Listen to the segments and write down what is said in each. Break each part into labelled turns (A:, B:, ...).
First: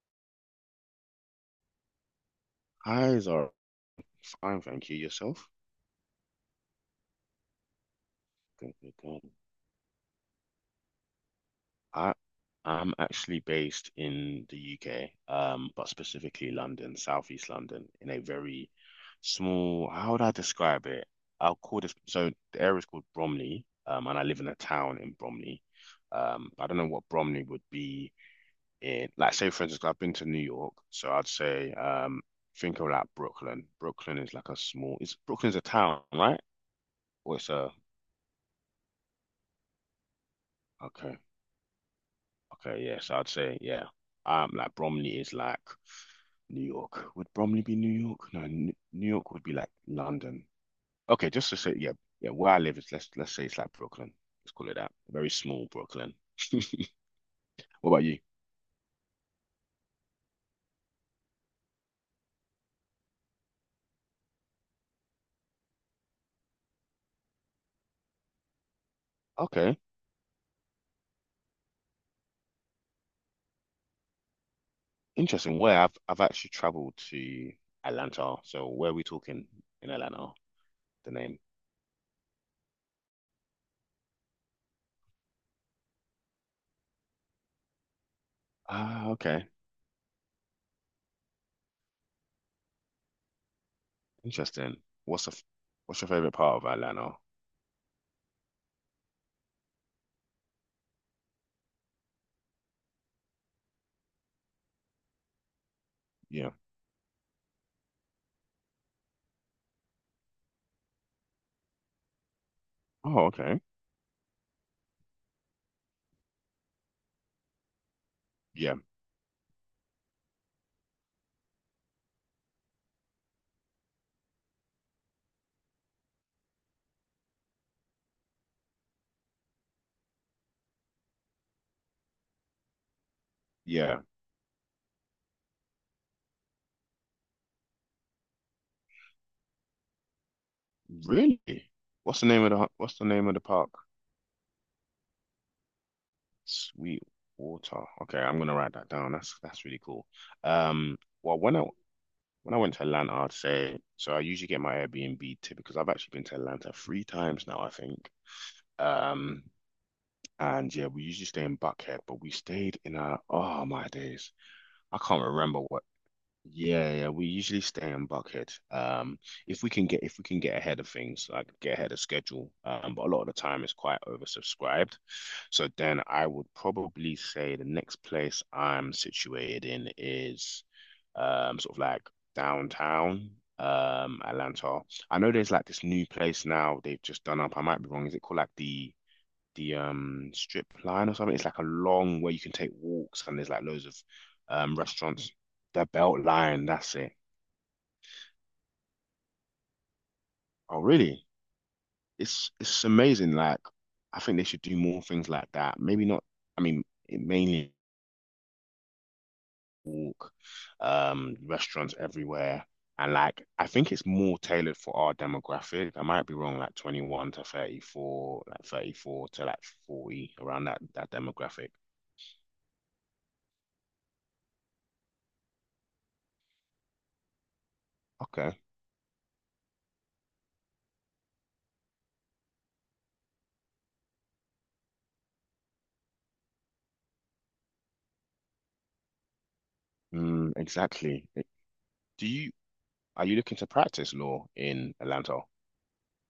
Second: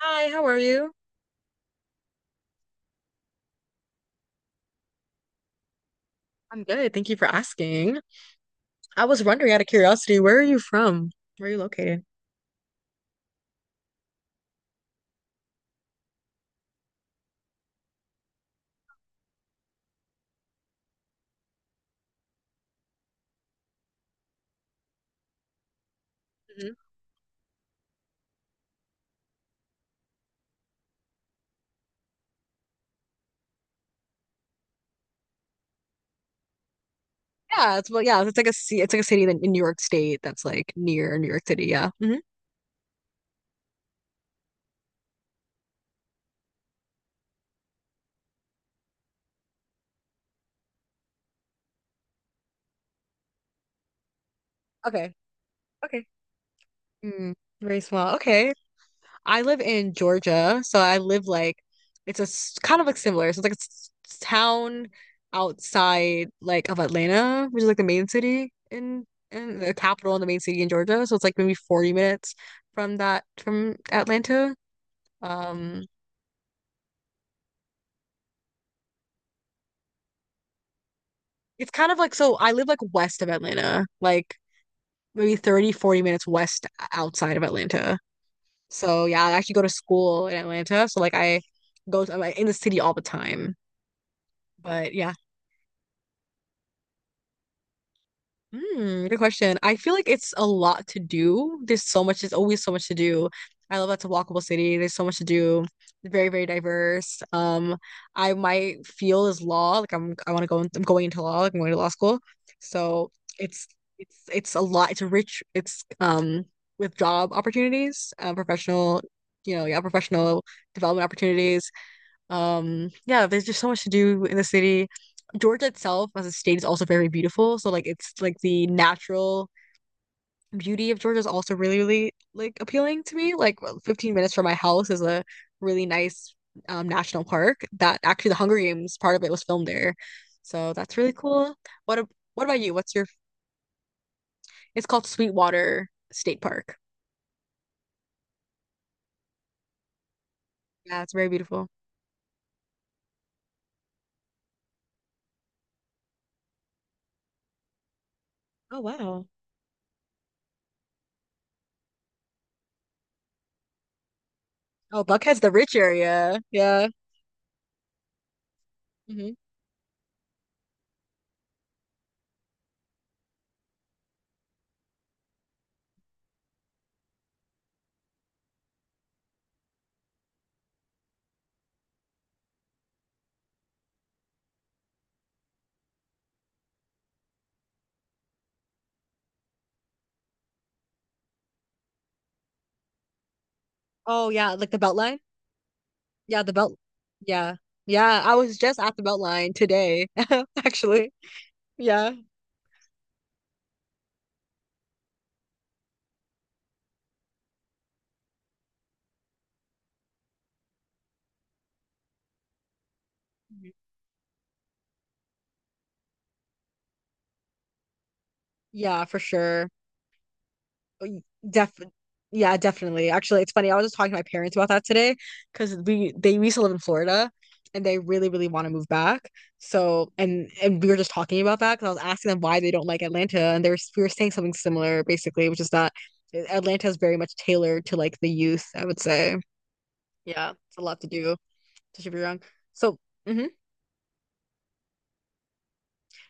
A: Hi, how are you?
B: Eyes are fine, thank you. Yourself?
A: I'm good. Thank you for asking.
B: Good, good,
A: I was
B: good.
A: wondering out of curiosity, where are you from? Where are you located?
B: I I'm actually based in the UK, but specifically London, Southeast London, in a very small, how would I describe it? I'll call this, so the area is called Bromley, and I live in a town in Bromley. I don't know
A: Hmm.
B: what Bromley would be in, like, say, for instance, I've been to New York, so I'd say, think of like Brooklyn. Brooklyn is like a small, it's Brooklyn's a town, right? Or it's a,
A: Yeah, it's well, yeah, it's like it's like a city in New York State that's like near
B: okay.
A: New York City. Yeah. Hmm.
B: Okay, yes, I'd say yeah. Like Bromley is like New York. Would Bromley be New York? No, New York would be like London. Okay, just to say yeah, yeah. Where I live is let's say it's like Brooklyn. Let's call it that.
A: Okay.
B: Very small
A: Okay.
B: Brooklyn.
A: Mm, very
B: What about
A: small.
B: you?
A: Okay. I live in Georgia, so I live like kind of like similar. So it's like town outside like of Atlanta, which is like the main city in the
B: Okay,
A: capital and the main city in Georgia. So it's like maybe 40 minutes from Atlanta.
B: interesting. Where
A: Um,
B: I've actually traveled to Atlanta. So where are we talking in Atlanta? The name.
A: it's kind of like so I live like west of Atlanta, like maybe 30, 40 minutes west outside of Atlanta. So
B: Ah,
A: yeah, I
B: okay,
A: actually go to school in Atlanta. So like I I'm like, in the city all the time.
B: interesting.
A: But yeah,
B: What's the f- what's your favorite part of Atlanta?
A: good question. I feel like it's a lot to do. There's always so much to do. I love that's a walkable city. There's so much to do. Very, very
B: Yeah.
A: diverse. I my field is law, like I want to go in, I'm going into law, like I'm going to law school. So
B: Oh, okay.
A: it's it's a lot. It's rich. It's with job opportunities,
B: Yeah,
A: professional, yeah, professional development opportunities. Yeah, there's just so much to do in the city. Georgia itself as a state is also very beautiful. So like it's like the natural beauty of Georgia is also really, really like appealing to me. Like well,
B: yeah.
A: 15 minutes from my house is a really nice national park that actually the Hunger Games part of it was filmed there. So that's really
B: Really?
A: cool. What ab-
B: What's the name
A: what
B: of
A: about
B: the
A: you? What's
B: what's the
A: your
B: name of the park?
A: it's called Sweetwater State Park.
B: Sweetwater. Okay, I'm gonna write that down. That's really cool.
A: Yeah, it's very
B: Well,
A: beautiful.
B: when I went to Atlanta, I'd say so. I usually get my Airbnb tip because I've actually been to Atlanta 3 times now, I think.
A: Oh, wow.
B: Um, and yeah, we usually stay in Buckhead, but we stayed in a oh my days, I
A: Oh,
B: can't
A: Buckhead's the
B: remember
A: rich
B: what.
A: area. Yeah.
B: Yeah, yeah, we usually stay in Buckhead.
A: Hmm.
B: If we can get ahead of things, like get ahead of schedule. But a lot of the time it's quite oversubscribed. So then I would probably say the next place I'm situated in is sort of like downtown Atlanta. I know there's like this new place now they've just done up. I might be wrong. Is it called like the strip line or something. It's like a long way you can take walks and there's like loads of
A: Oh yeah, like the Beltline.
B: restaurants. The Belt
A: Yeah, the
B: Line,
A: belt.
B: that's it.
A: Yeah. Yeah, I was just at the belt line today,
B: Oh,
A: actually.
B: really?
A: Yeah.
B: It's amazing. Like I think they should do more things like that. Maybe not. I mean, it mainly walk, restaurants everywhere, and like I think it's more tailored for our demographic. I might be wrong, like 21 to 34, like
A: Yeah, for
B: 34 to like
A: sure.
B: 40, around that
A: Y-
B: demographic.
A: Def yeah, definitely. Actually, it's funny. I was just talking to my parents about that today because we they used to live in Florida and they really, really
B: Okay.
A: want to move back. So and we were just talking about that because I was asking them why they don't like Atlanta and they're we were saying something similar basically, which is that Atlanta is very much tailored to like the youth, I would say. Yeah,
B: Mm,
A: it's a lot to
B: exactly.
A: do, especially if you're
B: Do
A: young.
B: you
A: So
B: Are you
A: mhm.
B: looking to practice law in Atlanta?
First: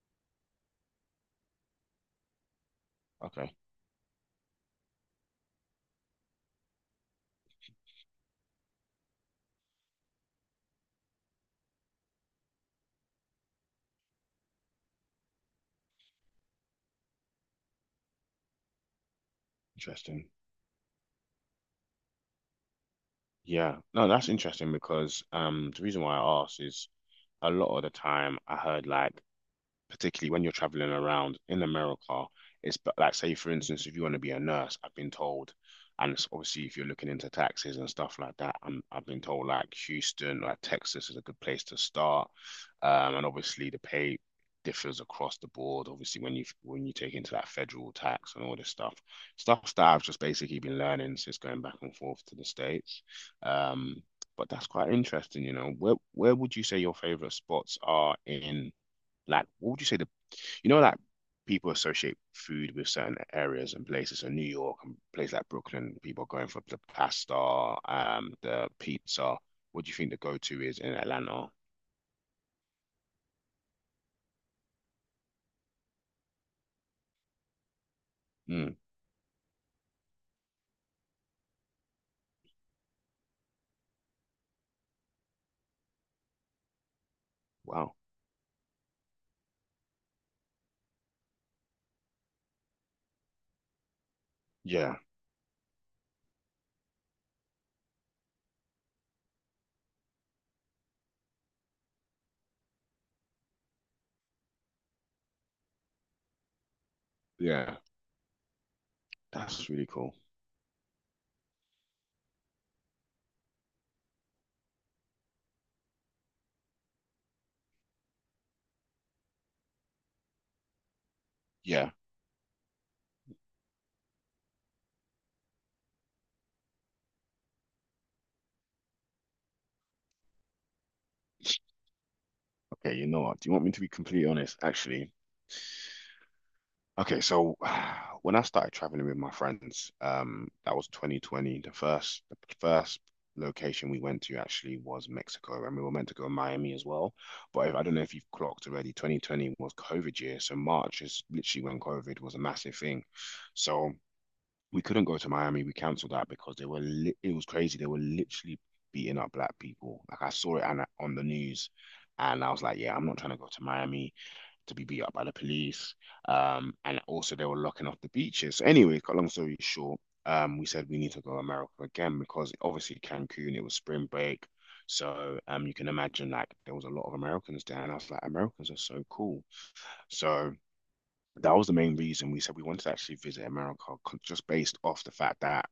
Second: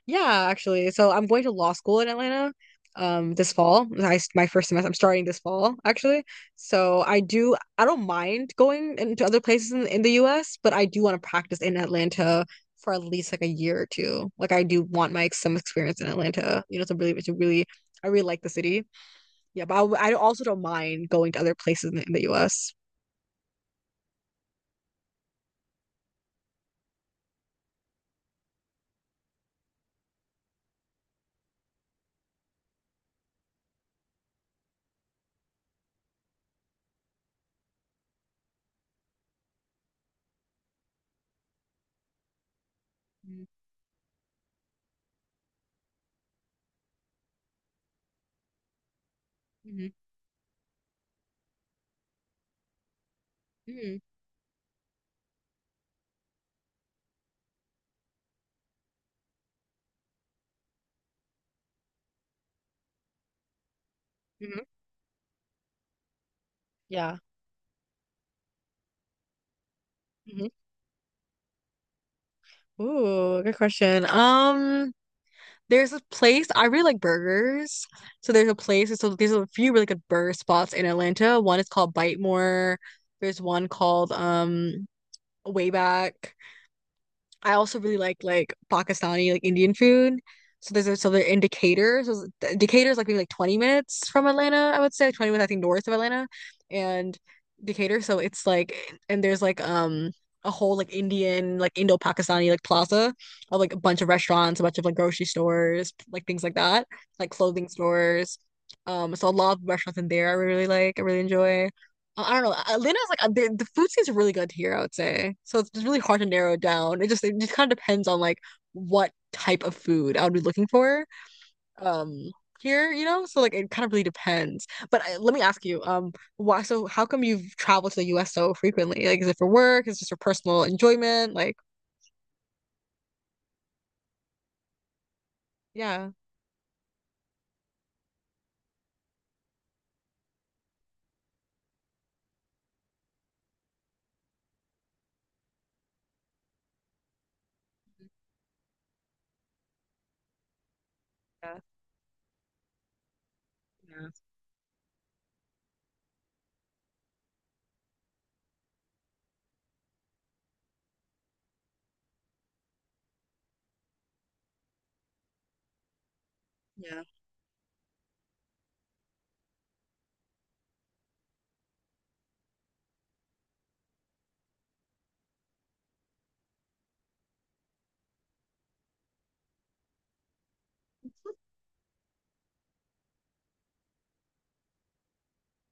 A: Yeah, actually. So I'm going to law school in Atlanta this
B: Okay,
A: fall. My first semester I'm starting this fall actually. So I don't mind going into other places in the US, but I do want to practice in Atlanta for at least like a year or two. Like I do want my some experience in Atlanta, you know, to really I really like the city. Yeah, but I
B: interesting.
A: also don't mind going to other places in the US.
B: Yeah, no, that's interesting because the reason why I asked is a lot of the time I heard like particularly when you're traveling around in America, it's but like say for instance, if you want to be a nurse, I've been told, and it's obviously if you're looking into taxes and stuff like that, I've been told like Houston, like Texas is a good place to start, and obviously the pay differs across the board. Obviously when you take into that federal tax and all this stuff, stuff that
A: Mm-hmm.
B: I've just basically been learning since going back and forth to the States,
A: Mm-hmm.
B: um. But that's quite interesting, you know. Where would you say your favorite spots are in like, what would you say the, you know, like people associate food with certain areas and places. So New
A: Hmm.
B: York and places like Brooklyn, people are going for the
A: Yeah.
B: pasta, the pizza. What do you think the
A: Hmm.
B: go-to is in Atlanta?
A: Ooh, good question. There's a place I really like burgers. So there's a
B: Mm,
A: place. So there's a few really good burger spots in Atlanta. One is called Bite More. There's one called Way I also
B: wow.
A: really like Pakistani like Indian food. So they're in Decatur. So Decatur is like maybe like 20 minutes from Atlanta, I would
B: Yeah.
A: say like, 20 minutes I think north of Atlanta and Decatur. So it's like and there's like a whole like Indian like Indo-Pakistani like plaza of like a bunch of restaurants, a bunch of like grocery stores, like things like that, like clothing
B: Yeah.
A: stores. So a lot of
B: That's really
A: restaurants in
B: cool.
A: there I really really like, I really enjoy. I don't know. Atlanta's like the food scene's really good here, I would say. So it's really hard to narrow it down. It just kind of depends on like what type of food I would be looking for
B: Yeah.
A: um here, you know? So like it kind of really depends. But let me ask you, why so how come you've traveled to the US so frequently? Like is it for work? Is it just for personal enjoyment? Like,
B: Okay, you know what? Do you want me to be completely honest? Actually,
A: yeah.
B: okay, so when I started traveling with my friends, that was 2020. The first location we went to actually was Mexico, and we were meant to go to Miami as well. But if, I don't know if you've clocked already, 2020 was COVID year, so March is
A: Yeah,
B: literally when COVID was a massive thing. So
A: yeah.
B: we couldn't go to Miami. We cancelled that because they were li it was crazy. They were literally beating up black people. Like I saw it on the news, and I was like, yeah, I'm not trying to go to Miami to be beat up by the police. And
A: Yeah.
B: also they were locking off the beaches. So anyway, long story short, we said we need to go to America again because obviously Cancun, it was spring break. So you can imagine like there was a lot of Americans there, and I was like, Americans are so cool. So that was the main reason we said we wanted to actually visit America, just based off the fact that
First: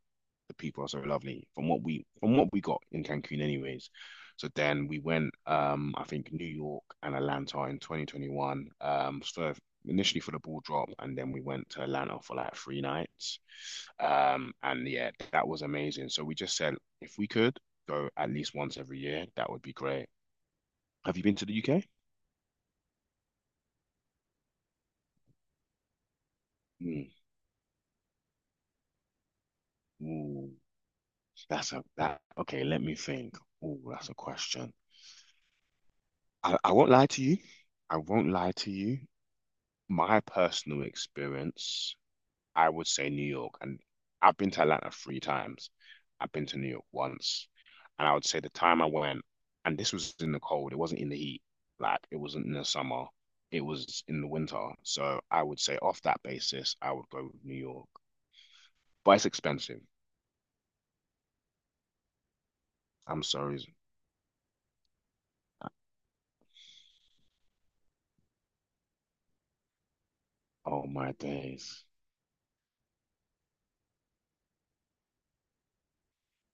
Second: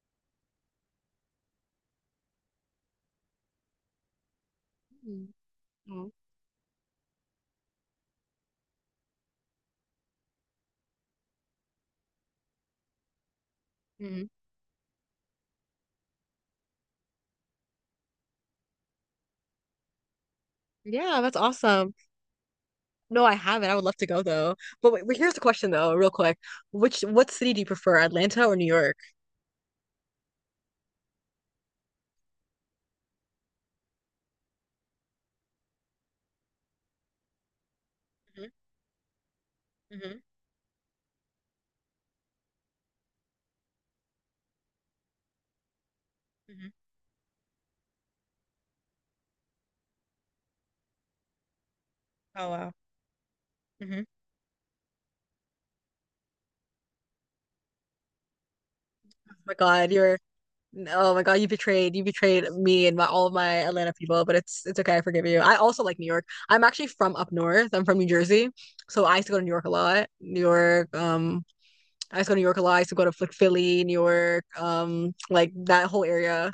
B: the people are so lovely from what we got in Cancun anyways. So then we went
A: Mm,
B: I
A: mm,
B: think New York and Atlanta in 2021 for initially for the ball drop, and then we went to Atlanta for like 3 nights.
A: mm.
B: And yeah, that was amazing. So we just said if we could go at least once every year, that would be great. Have
A: Yeah,
B: you been
A: that's
B: to the UK?
A: awesome. No, I haven't. I would love to go though. But wait, wait, here's the question though, real quick. Which
B: Hmm.
A: what city do you prefer, Atlanta or New York?
B: Ooh, that's a that okay, let me think. Oh, that's a question. I won't lie to you. I won't lie to you. My
A: Hmm.
B: personal experience, I would say New York, and I've been to Atlanta three times. I've been to New
A: Hmm.
B: York once, and I would say the time I went, and this was in the cold, it wasn't in the heat, like it wasn't
A: Oh
B: in the
A: wow.
B: summer, it was
A: Hmm.
B: in the winter. So I would say off that basis, I would go with New York, but it's
A: Oh my
B: expensive.
A: God, you're oh my God, you betrayed me and my
B: I'm
A: all of
B: sorry.
A: my Atlanta people, but it's okay, I forgive you. I also like New York. I'm actually from up north. I'm from New Jersey, so I used to go to New York a lot.
B: Oh my days.
A: I used to go to New York a lot. I used to go to like Philly, New York, like that whole area.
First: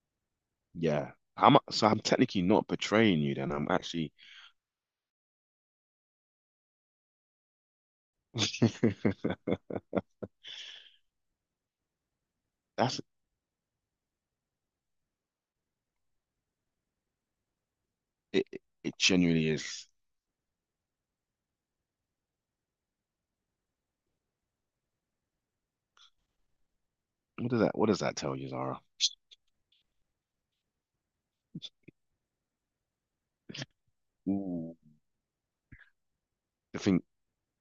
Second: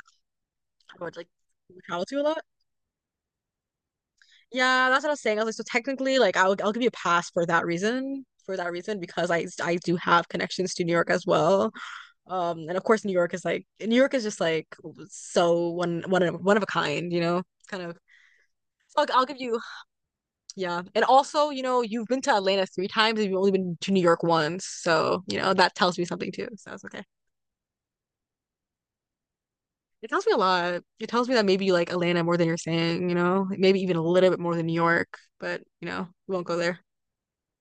A: I
B: Yeah.
A: would like
B: How much? So I'm
A: travel to a
B: technically
A: lot.
B: not betraying you then. I'm actually.
A: Yeah, that's what I was saying. I was like, so technically, like I'll give you a pass for that reason. For that reason, because I do have connections to New York as well. And of
B: That's
A: course, New York is just like so one of a kind, you know, kind of.
B: it. It
A: So I'll give
B: genuinely
A: you,
B: is.
A: yeah. And also, you've been to Atlanta three times and you've only been to New York once, so you know that tells me something too. So it's okay.
B: What does that tell you, Zara?
A: It tells me a lot. It tells me that maybe you like Atlanta more than you're saying, maybe even a little bit more than New
B: Ooh.
A: York, but we won't go there.
B: The thing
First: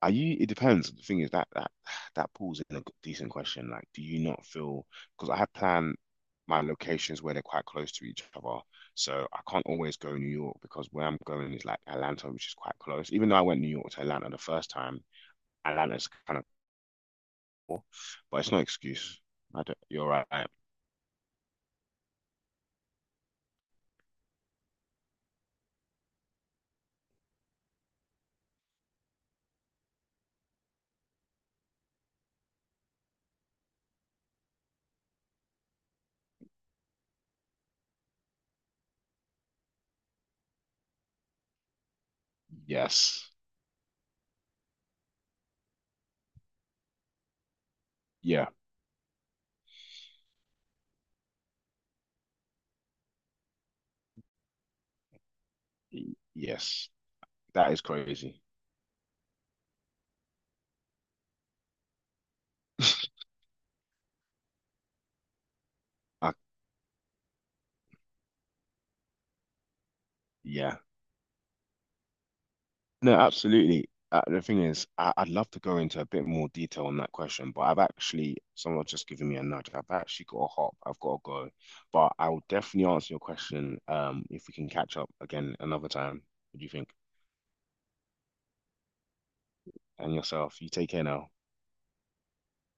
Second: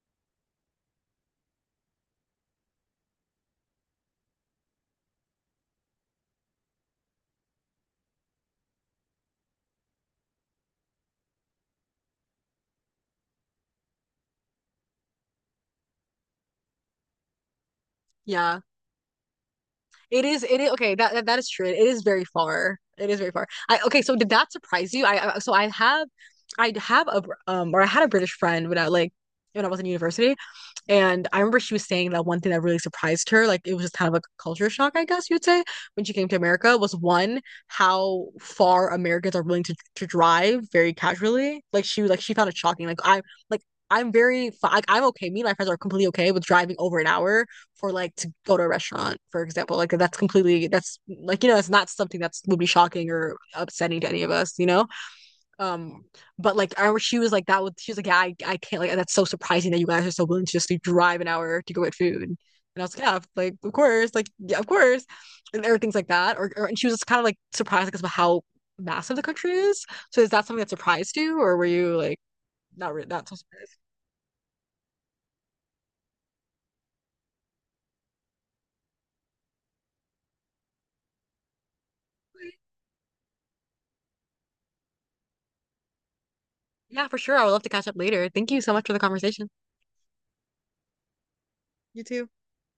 B: are you it depends. The thing is that pulls in a decent question. Like, do you not feel because I have planned my locations where they're quite close to each other. So I can't always go New York because where I'm going is like Atlanta, which is quite close. Even though I went New York to Atlanta the first time, Atlanta's kind of cool, but it's no
A: Yeah.
B: excuse. I don't, you're
A: It
B: right.
A: is
B: I-
A: it is okay, that is true. It is very far. It is very far. So did that surprise you? I have a I had a British friend when I was in university and I remember she was saying that one thing that really surprised her, like it was just kind of like a culture shock, I guess you'd say, when she came to America, was one how far Americans are willing to drive very casually. Like she found it shocking. Like I
B: yes.
A: like I'm very like I'm okay. Me and my friends are completely okay with driving over an hour for like to
B: Yeah.
A: go to a restaurant, for example. Like that's like it's not something that's would be shocking or upsetting to any of us. Um,
B: Y-
A: but like
B: Yes.
A: I she was like that
B: That
A: with
B: is
A: she was like, yeah,
B: crazy.
A: I can't like that's so surprising that you guys are so willing to just like, drive an hour to go get food. And I was like, yeah, like of course, like yeah, of course. And everything's like
B: I,
A: that. Or and she was kind of like surprised because like, of how massive the country is. So is that something that
B: yeah.
A: surprised you or were you like
B: No,
A: not so surprised?
B: absolutely. The thing is, I'd love to go into a bit more detail on that question, but someone's just given me a nudge. I've actually got to hop. I've got to go. But I will definitely answer your question, if we can catch up again another time. What do you think?
A: Yeah, for sure. I would love to catch up later. Thank you so much for the conversation.
B: And yourself, you take care now.
A: You too.